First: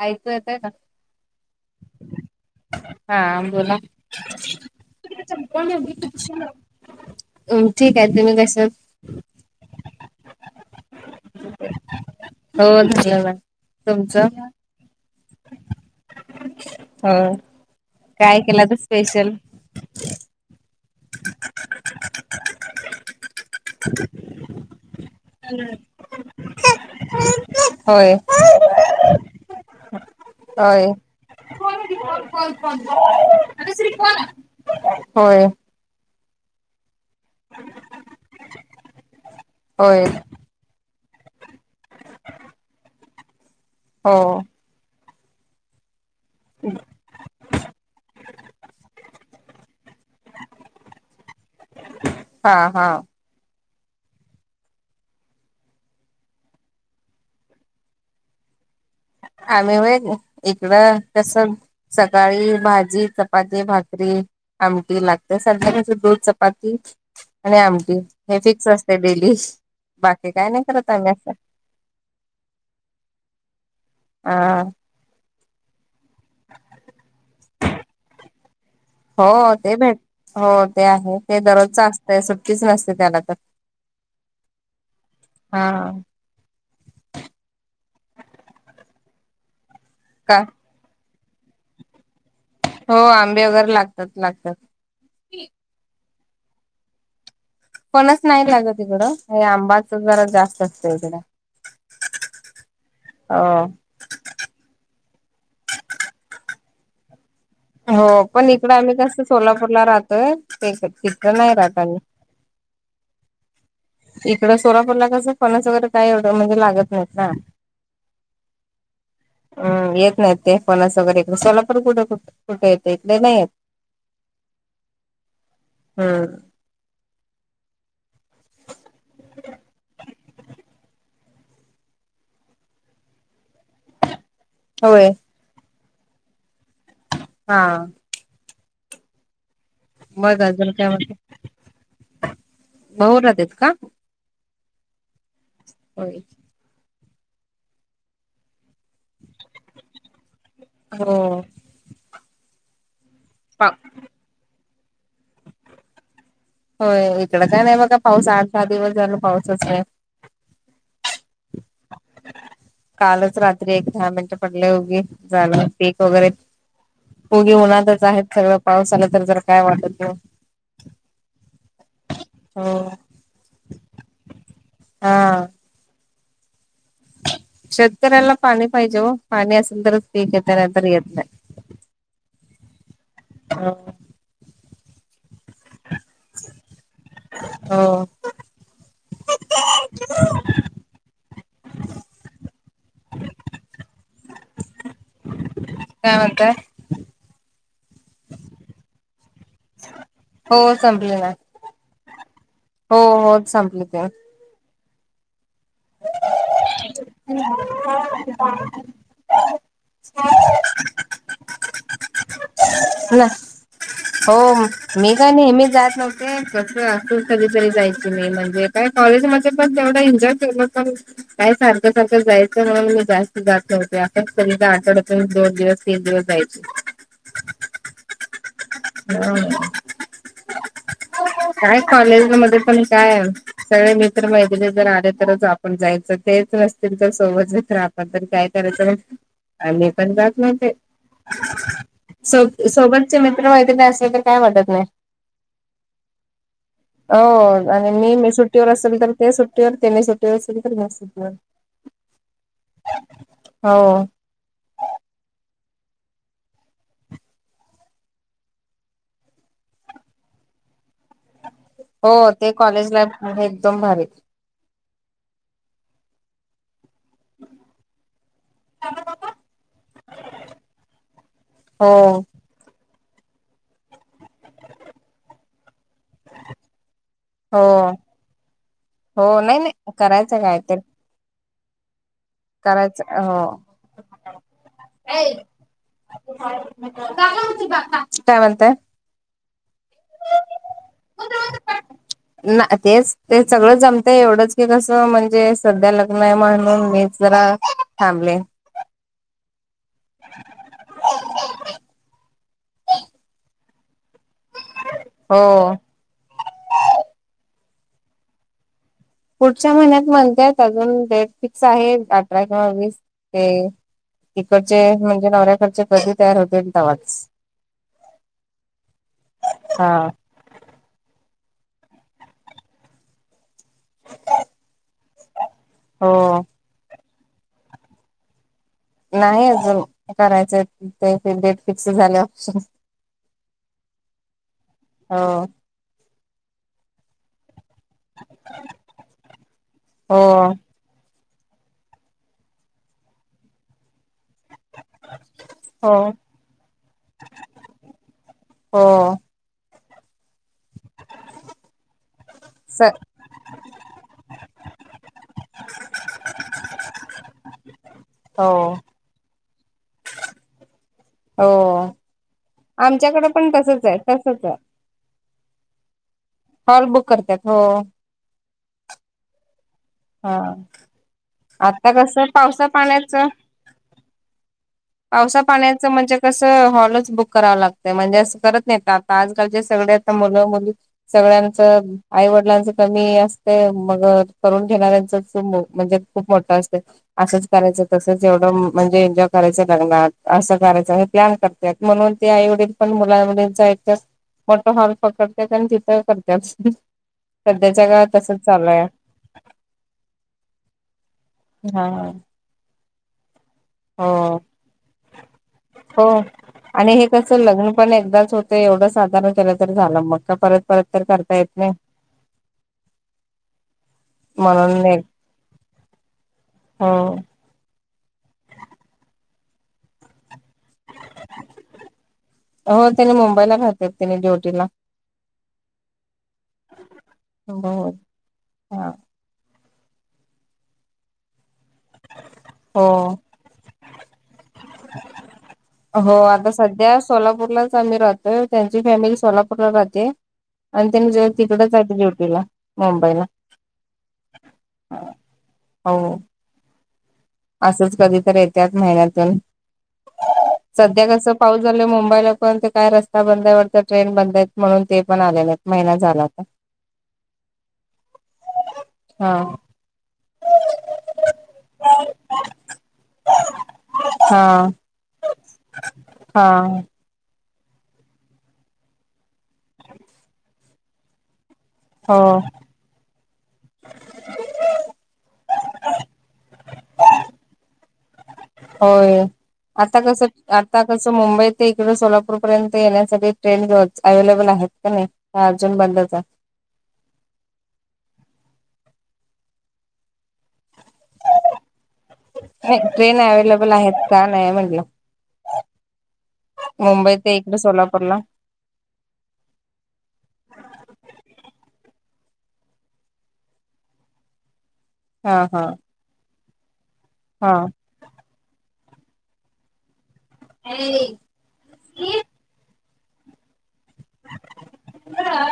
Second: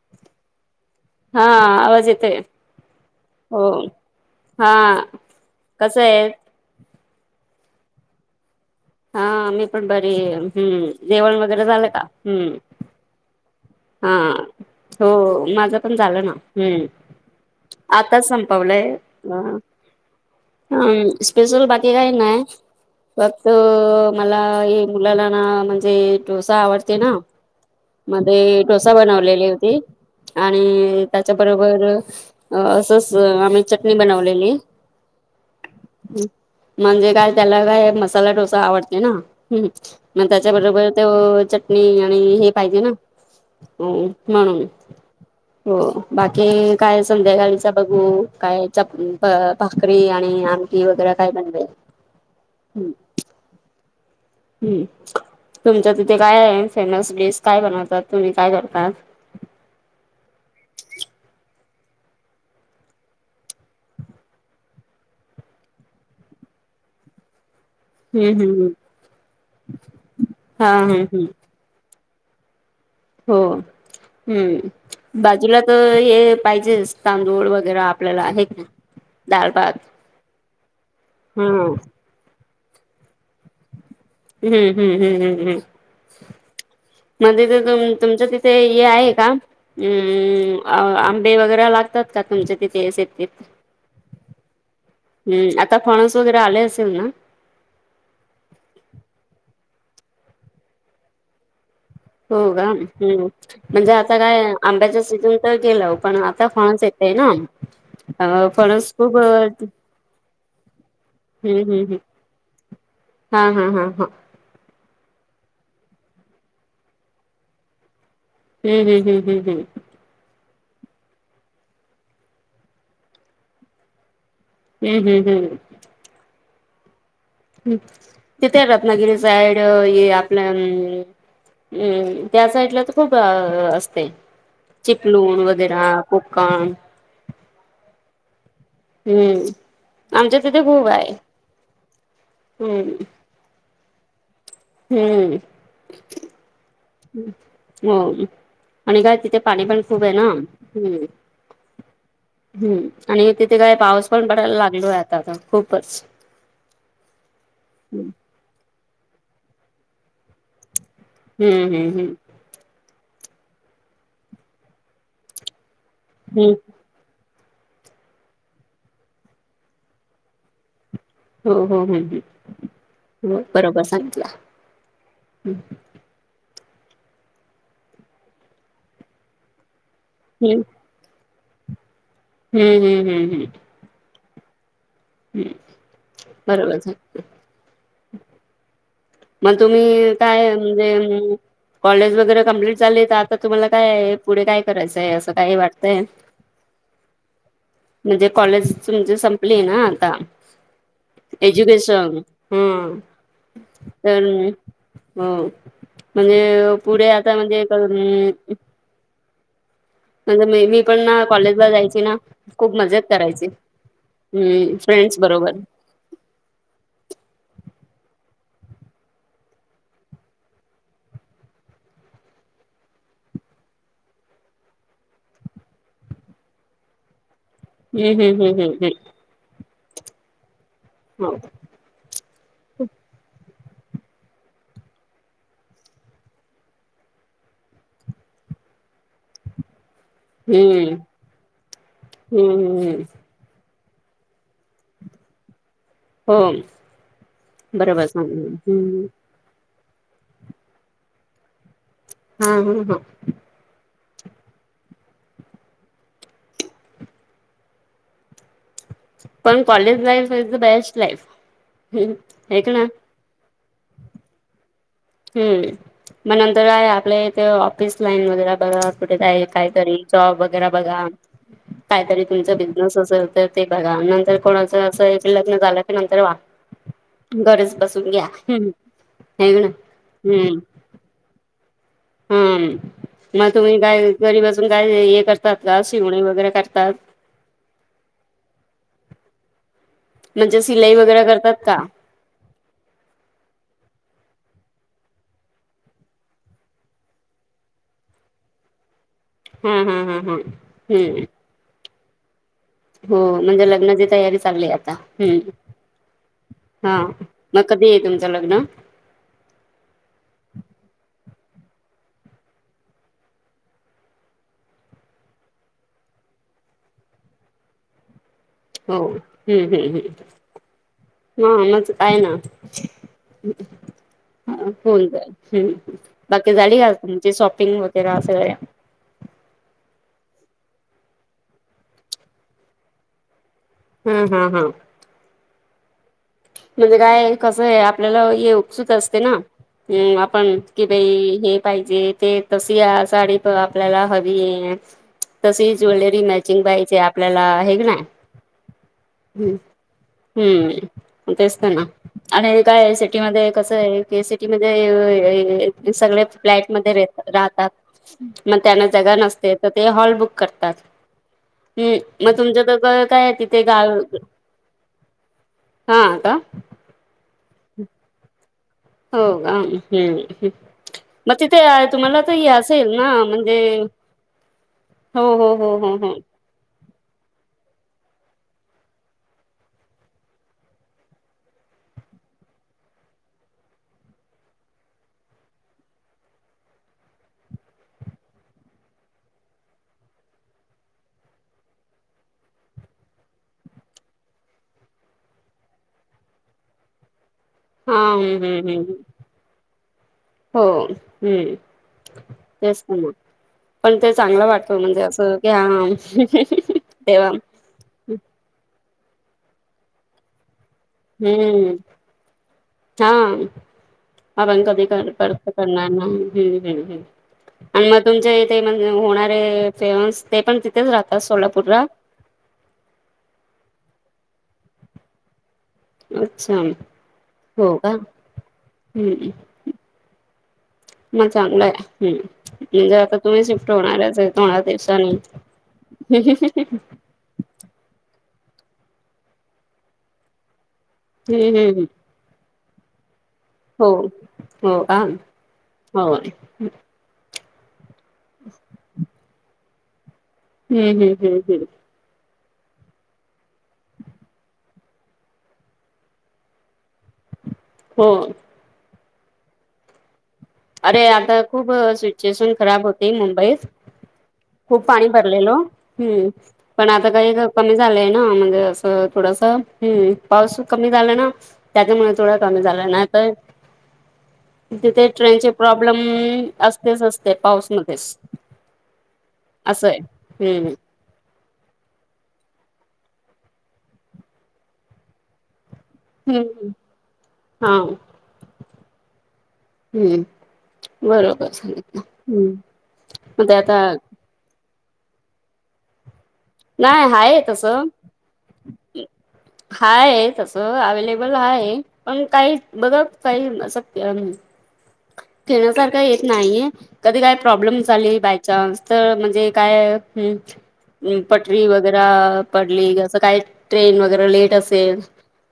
ऐचू येतय ना हा आवाज येतय हा आबोलला हा कसं आहे म ठीक आहे तुम्ही कस हा मी पण बरी हम्म जवण वगैरे झालं का हम्म हो हा तुमचं हो माझं पण झालं ना हम्म होय. आताच काय केलं होत संपवलंय स्पेशल? हम स्पेशल बाकी काही नाही फक्त मला हे मुलाला ना म्हणजे डोसा आवडते ना होय मध्ये डोसा बनवलेली होती होय. आणि त्याच्याबरोबर असच आम्ही चटणी बनवलेली होय म्हणजे काय त्याला काय मसाला डोसा आवडते ना म होय त्या त्याच्या बरोबर ते चटणी आणि हे पाहिजे ना हो म्हणून हो बाकी काय संध्याकाळीचा बघू काय च भाकरी आणि आमटी वगैरे काय बनवेल हा हा चम हम्म तुमच्या तिथे काय आहे फेमस डिश काय बनवतात तुम्ही काय करता? आम्ही व इकडं कस. सकाळी भाजी, चपाती, भाकरी. आमटी लागते सध्या म्हणजे दूध चपाती आणि आमटी. हे हम्म हम्म हम्म फिक्स असते डेली बाकी काय नाही हा करत हम्म आम्ही हम्म असं. हो अ ह् बाजूला तर हे. पाहिजे तांदूळ वगैरे आपल्याला आहेत ना दाळ हो ते भात. भेट हो ते आहे ते हम्म दररोजच असतंय सुट्टीच नसते त्याला तर. हम्म हम्म हम्म हम्म हा. हम्म मध्ये तरु तुमच तिथे हे आहे का का अम अ आंबे वगैरे लागतात का तुमच्या तिथे हो आंबे वगैरे लागतात लागतात हम् आता फणस वगैरे आले असेल ना पणच नाही लागत तिकडं आंबाच जरा जास्त असत तकड हो का ह् म्हणजे आता काय आंब्याचा सीझन तर गेलं पण आता फणच य ते ना हो अ पण इकडे फणस आम्ही कस खूप सोलापूरला राहतोय ते, नाही हम्म राहत हम्म आम्ही हम्म हा हा हा हा इकडं सोलापुरला कस फनस वगैरे काय एवढं म्हणजे लागत नाहीत ना. हम्म हम्म हम्म हम्म हमं येत नाही. ते फनस वगरे कला पण कुठे कु कुठे येते इकडे नाही येत. हम्म हम हम् हम्म ह तिथे रत्नागिरी साईड ये आपल्या. हम्म त्या साइडला तर खूप असते. होय चिपलूण वगैरे कोकम. हा हम्म आमच्या मग तिथे अजून खूप काय आहे म्हणते हम्म. भाऊ का हम्म हो हो आणि का तिथे पाणी पण खूप आहे ना. हम्म हो हम्म आणि तिथे पा काय पाऊस पण पडायला लागलो आहे‌. आताता खूपच. होय इकड काय नाही बघ पाऊस आठ दहा दिवस झाल पाऊसच नाही. हम्म हम्म हम् कालच रात्री एक दहा मिनट पडले उगी जालं पीक वगैरे. हम्म पोगे उन्हातच आहेत सगळं पाऊस आलं तर जर काय वाटत. हो हो हो हो बरोबर सांगितलं. हा शेतकऱ्याला पाणी पाहिजे हो पाणी असेल तरच पीक हम्म येतनंतर येत नाही. हम्म हम्म हम हम्. ह हम् बरोबर. हो मग तुम्ही काय म्हणजे. कॉलेज वगैरे कम्प्लीट झाली तर आता तुम्हाला काय पुढे काय करायचंय असं काही वाटत. काय म्हणताय म्हणजे कॉलेज म्हणजे संपली ना आता. हो संपली ना एज्युकेशन हा. हो हो संपली ते हो म्हणजे पुढे आता म्हणजे. म्हणजे म मी पण ना कॉलेजला जायची ना. खूप मजेत ना करायची हो हम्म मी फ्रेंड्स काय बरोबर नेहमी जात ना ते कस तू कधीतरी जायची नाही म्हणजे काय कॉलेजमध्ये पण तेवढा एन्जॉय केलं पण काय सारखं सारखं जायचं म्हणून मी जास्त जात नव्हते असचं कधी तरी आठवडयातुन दोन दिवस ते दिवस जायचे. हम् हम हम् हम हम हो हो. काय कॉलेज मध्ये पण काय सगळे मित्र मैत्रीनी जर आले तरच आपण जायचं तेच नसतील सोबत आपण पण काय करायचं हे आम्ही पण जात नाही ते हम्म स हम्म हम्म सोबतचे मित्र मैत्रिणी असेल तर काय वाटत नाही. हो हो बरोबर आणि मी सांगितलं सुट्टीवर असल हम्म तर ते सुट्ट- सपटोबर तेनीस सप्टोबर सर हम् हम् हम हो पण college life's the best life. हो हम्म ते हे का ना कॉलेज लाईफ एकदम भारी हम्म मग नंतर आहे आपल्या इथे ऑफिस लाईन वगैरे बघा कुठे जाईल काहीतरी जॉब वगैरे बघा. हो कायतरी तुमचं असचं तर ते बघा नंतर कोणाचं असं लग्न झालं की नंतर वा हो घरीच बसून घ्या हो नाही ग ना नाही करायचं कायतर हा करायचं हो मग तुम्ही काय घरी बसून काय हे करतात का शिवणी वगैरे करतात काय म्हणताय? म्हणजे सिलाई वगैरे करतात का? ना तेच ते सगळं जमतय एवढंच की कसं म्हणजे सध्या लग्न आहे म्हणून मी जरा थांबले. हम्म हम्म हम् हम् हम्म हो म्हणजे लग्नाचे तयारी चालली आता. हो हा मग कधी आहे तुमचं लग्न? पुढच्या महिन्यात म्हणतेत अजून डेट फिक्स आहे अठरा किंवा वीस ते इकडचे म्हणजे नवऱ्याकडचे कधी तयार होतील तवाच हो हम्म हम्म हा. हम्म ह मग काय ना हून जाईल. हो बाकी झाली का तुमची शॉपिंग वगैरे असे नाही अजून करायचंय. डेट फिक्स झाले ऑप्शन हम्म हम् हम हो म्हणजे काय कस आहे आपल्याला हे उपसुत असते ना अ हो आपण कि बाई हे पाहिजे ते तस साडी आपल्याला हवी आहे. तशी हो ज्वेलरी मॅचिंग पाहिजे आपल्याला आहे की नाय हो हम् हम्म तेस्तना आणि स काय सिटी मध्ये कसं आहे की सिटी मध्ये सगळे फ्लॅट मध्ये र राहतात हो मग त्यांना जगा नसते तर ते हॉल बुक करतात. हो हम्म मग तुमचं तर गळ काय आमच्याकडे आहे पण तिथे तसच गाळ आहे तसच आहे हा अ का हॉल बुक करतात हो. हो का हा हम् मग तिथे आता तुम्हाला कसं तर पावसा असेल ना पाण्याचं म्हणजे हो पावसा हो हो पाण्याचं हो हो म्हणजे कस हॉलच बुक कराव लागतय म्हणजे असं करत नाही आता आजकालचे सगळे आ मुलं मुली सगळ्यांचं आई वडिलांच कमी असते मग करून घेणाऱ्यांच म्हणजे खूप मोठा असते असंच करायचं तसंच एवढं म्हणजे एन्जॉय करायचं लग्ना असं करायचं प्लॅन कर त्यात म्हणून ते आई वडील पण मुलांमंच आहेत मोठ हॉल पकडत आणि तिथं करत सध्याच्या हा गावात तस हम्म हम्म चालूय हम्म हो हम् हा तेच ना मग पण ते हो चांगलं वाटतो म्हणजे असं की हो हा आणि हे तेव्हा कसं लग्न पण एकदाच होते एवढं साधारण केलं तर झालं मग का परत परत तर करता येत नाही हम्म हा आप आपण म्हणून कधी एक कर कत करणार नाही हम्म हो हम्मम् आणि मग तुमचे इथे म्हण होणारे फेमस ते पण तिथेच राहतात सोलापूरला हो त्यानी मुंबईला राहतेत त्यानी ड्युटीला अच्छा हो का बर हा हम् मग चांगलं आहे हम हो म्हणजे आता तुम्ही शिफ्ट होणारच आहे. ह दिवसाान हो आता सध्या सोलापूरलाच आम्ही राहतोय त्यांची फॅमिली सोलापूरला राहते आणि त्यांने हम्म तिकडच हम्म आहे ड्युटीला मुंबईला हो हो का हो असंच कधी तर येत्यात महिन्यातून हम्म सध्या हम्म कस हम्म पाऊस हम्म झाल मुंबईला पण ते काय रस्ता बंद आहेवत ट्रेन बंद आहेत म्हणून ते पण आलेले आहेत महिना झाला तर हो हा अरे आता खूप सिच्युएशन खराब होती मुंबईत हा खूप पाणी भरलेलो हम्म हा पण आता आता काही कमी झालंय ना म्हणजे असं थोडस हम् पाऊस कमी झाला ना त्याच म्हण हो थोडा कमी झाला ना आ तर तिथे ट्रेनचे प्रॉब्लेम असतेच असते पाऊसमध्येध्येच होय आता कस हम्म आता तसं मुंबई ते इकडे सोलापूर पर्यंत येण्यासाठी ट्रेन अवलेबल आहेत का नाही हा अर्जुून बंदच ह् हा हम्म बरोबर सग नाही ट्रेन अव्लेबल आहेत का नाही म्हटलं नाही मुंबई ते आहे एककडे तसं सोलापूर ला हाय तस अवेलेबल हाय पण काही बघत काही न सक्य आम्ही हा हा ठेण्यासारखा येत नाहीये कधी काय हा प्रॉब्लेम झालेली बाईक चां तर म्हणजे काय ह् पटरी वगैरे पडलीसं काय ट्रेन वगैरे लेट अस ते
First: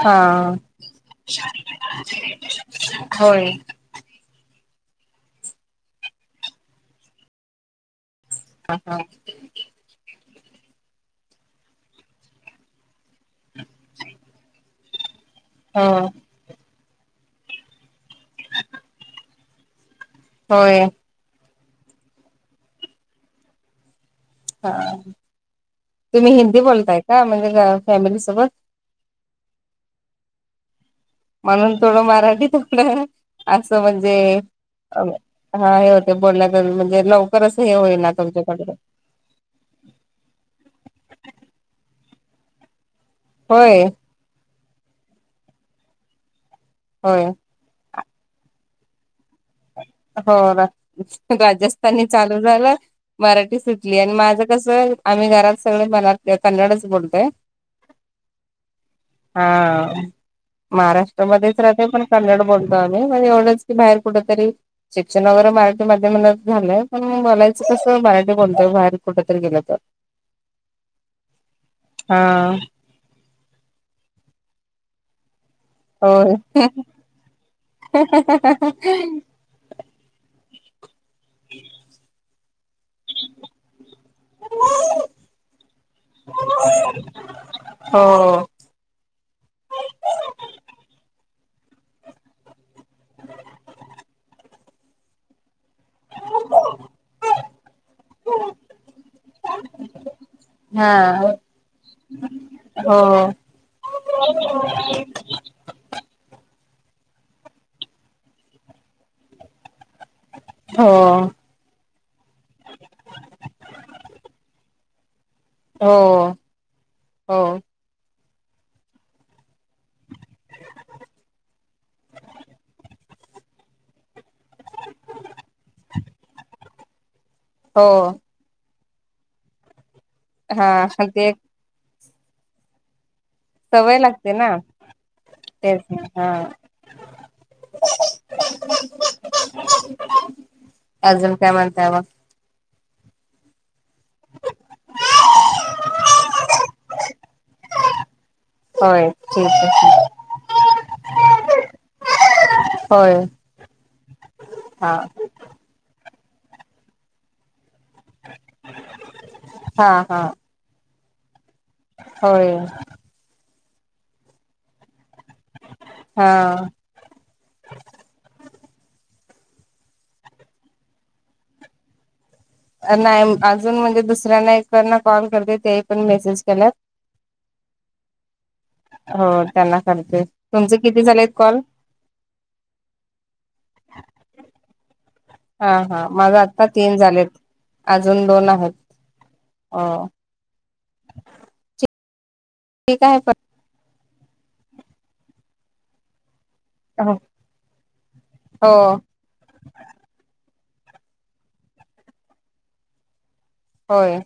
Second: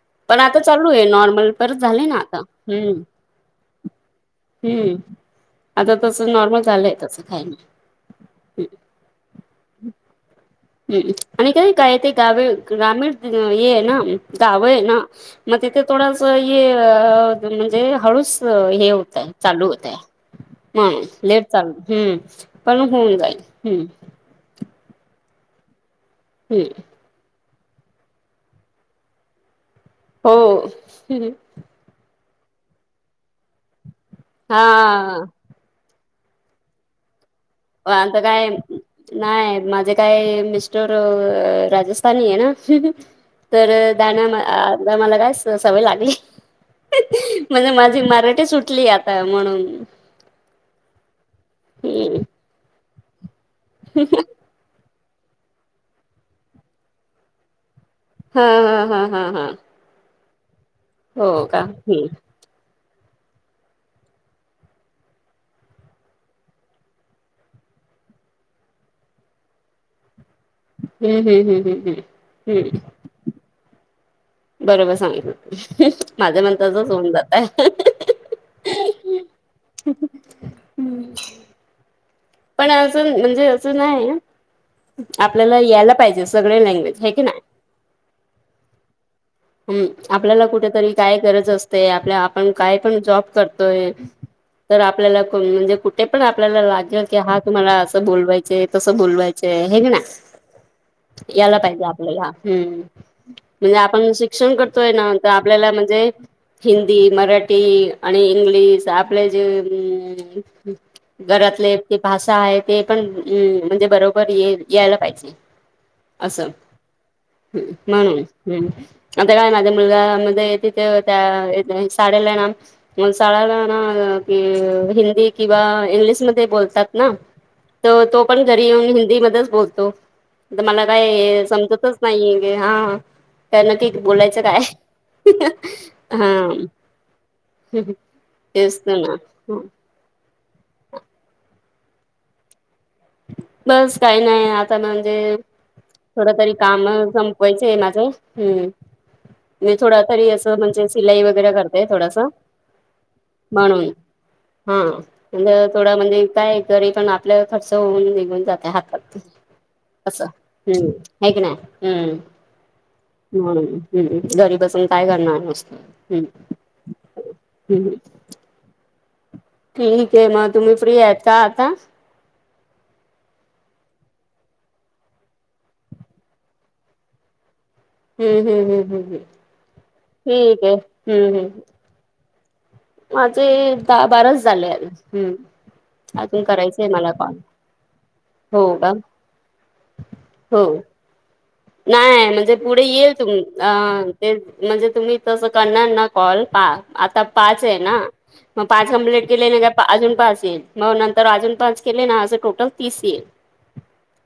हा पण आता चालू आहे नॉर्मल परत झाले ना आता ह् होय हम्म आता तस नॉर्मल झालंय तस खायन ह हा हम्म आणि काही काय ते गावी ग्रामीण हे आहे ना गाव आहे ना मग तिथे हो थोडास म्हणजे हळूस हे होतय चालू होतय होय म लेट चालू हम्म पण होऊन जाईल हम्म हा तुम्ही हिंदी हम्म बोलताय का म्हणजे फॅमिली सोबत हो म्हणून थोडं मराठीतथडं असं म्हणजे हा हा हे होते बोलण्या म्हणजे लव वाता काय नाही माझे काय मिस्टर राजस्थानी आहे ना तर होय दण्या मला काय सवय लागली हो म्हणजे माझी मराठी सुटली आता म्हणून हो राजस्थानी हम्म चालू झालं मराठी सुटली आणि माझ कस आम्ही घरात सगळे मराठी कन्नडच बोलतोय हा हा हा हा हा ह हो महाराष्ट्रमध्येध्येच का राहते पण हम्म क्ड बोलतो आम्ही म एवढंच की बाहेर कुठ तरी शिक्षण वगैरे मराठी माध्यमला झालंय पण बलायचं कसं मराठी बोलतोय बाहेर कुठेतरी गेलं तर हम्म हम्म हम्म हम्म हा हम्म हम्म बरोबर सांगित माझ्या होय मण्रचाच होऊन जातय हम्म पण अं म्हणजे असं नाही आपल्याला यायला पाहिजे सगळे लँग्वेज आहे की नाही हो हम आपल्याला कुठेतरी काय गरज असते आपल्या आपण काय पण जॉब करतोय तर आपल्याला म्हणजे कुठ ते पण आपल्याला लागेल की हा तुम्हाला असं बोलवायच तसं बोलवायचंय हेंग ना हा. यायला पाहिजे आपल्याला हम्म हो. म्हणजे आपण शिक्षण करतोय नांत आपल्याला म्हणजे हिंदी मराठी आणि इंग्लिश आपले जे हो घरातले ते भाषा आहे ते पण म्हणजे बरोबर ये यायला पाहिजे हो अस हो म्हणून् आता काय माझ मुलगा म येतथ त्या शळेला आहे ना शडला ना हिंदी किंवा इंग्लिशमध्ये बोलतात ना हो तर तो तो पण घरी येऊन हिंदी मध्येच बोलतो हा मला ते काय समजतच नाहीे हा ह कर ना क सवय लागते बोलायचं ना काय तेच ना हा ह तेस्तना ह अजम काय म्हणताव बस काही नाही आता म्हणजे थोडं तरी काम संपवायचं आहे माझं हम्म होय ठीक मी आहे थोडा तरी असं म्हणजे सिलाई वगैरे करतेय थोडासा होय म्हणून हा म्ह थोडं म्हणजे काय घरी पण आपल्या खर्च जऊन निघून जाते हातात हा हा असं हम्म हेक नाही हम्म हो हम हम्म घरी बसून काय करणार नुसतं हा हम् ह् ठीक आहे मग तुम्ही फ्री याता आता नाही अजून म्हणजे दुसऱ्यांना एकना कॉल करते तेही पण मेसेज केल्या हम्म हम् हम् हम् हम् हो त्यांना करते ठीक आहे तुमचे किती झालेत हम्म हम् कॉल माझे दहा बाराच झाले ह् हा हा माझ आत्ता तीन झालेत अजून दोन आहेत हो का अ हो नाही म्हणजे पुढे ठीक येईल आहे तुम अ ते म्हणजे तुम्ही तसं करणार ना कॉल पाहा हो आता पाच है ना मग पाच हो कंप्लेट केले का अजून पाच येईल मग नंतर अजून पाच केले ना माझं टोटल तीस येईल होय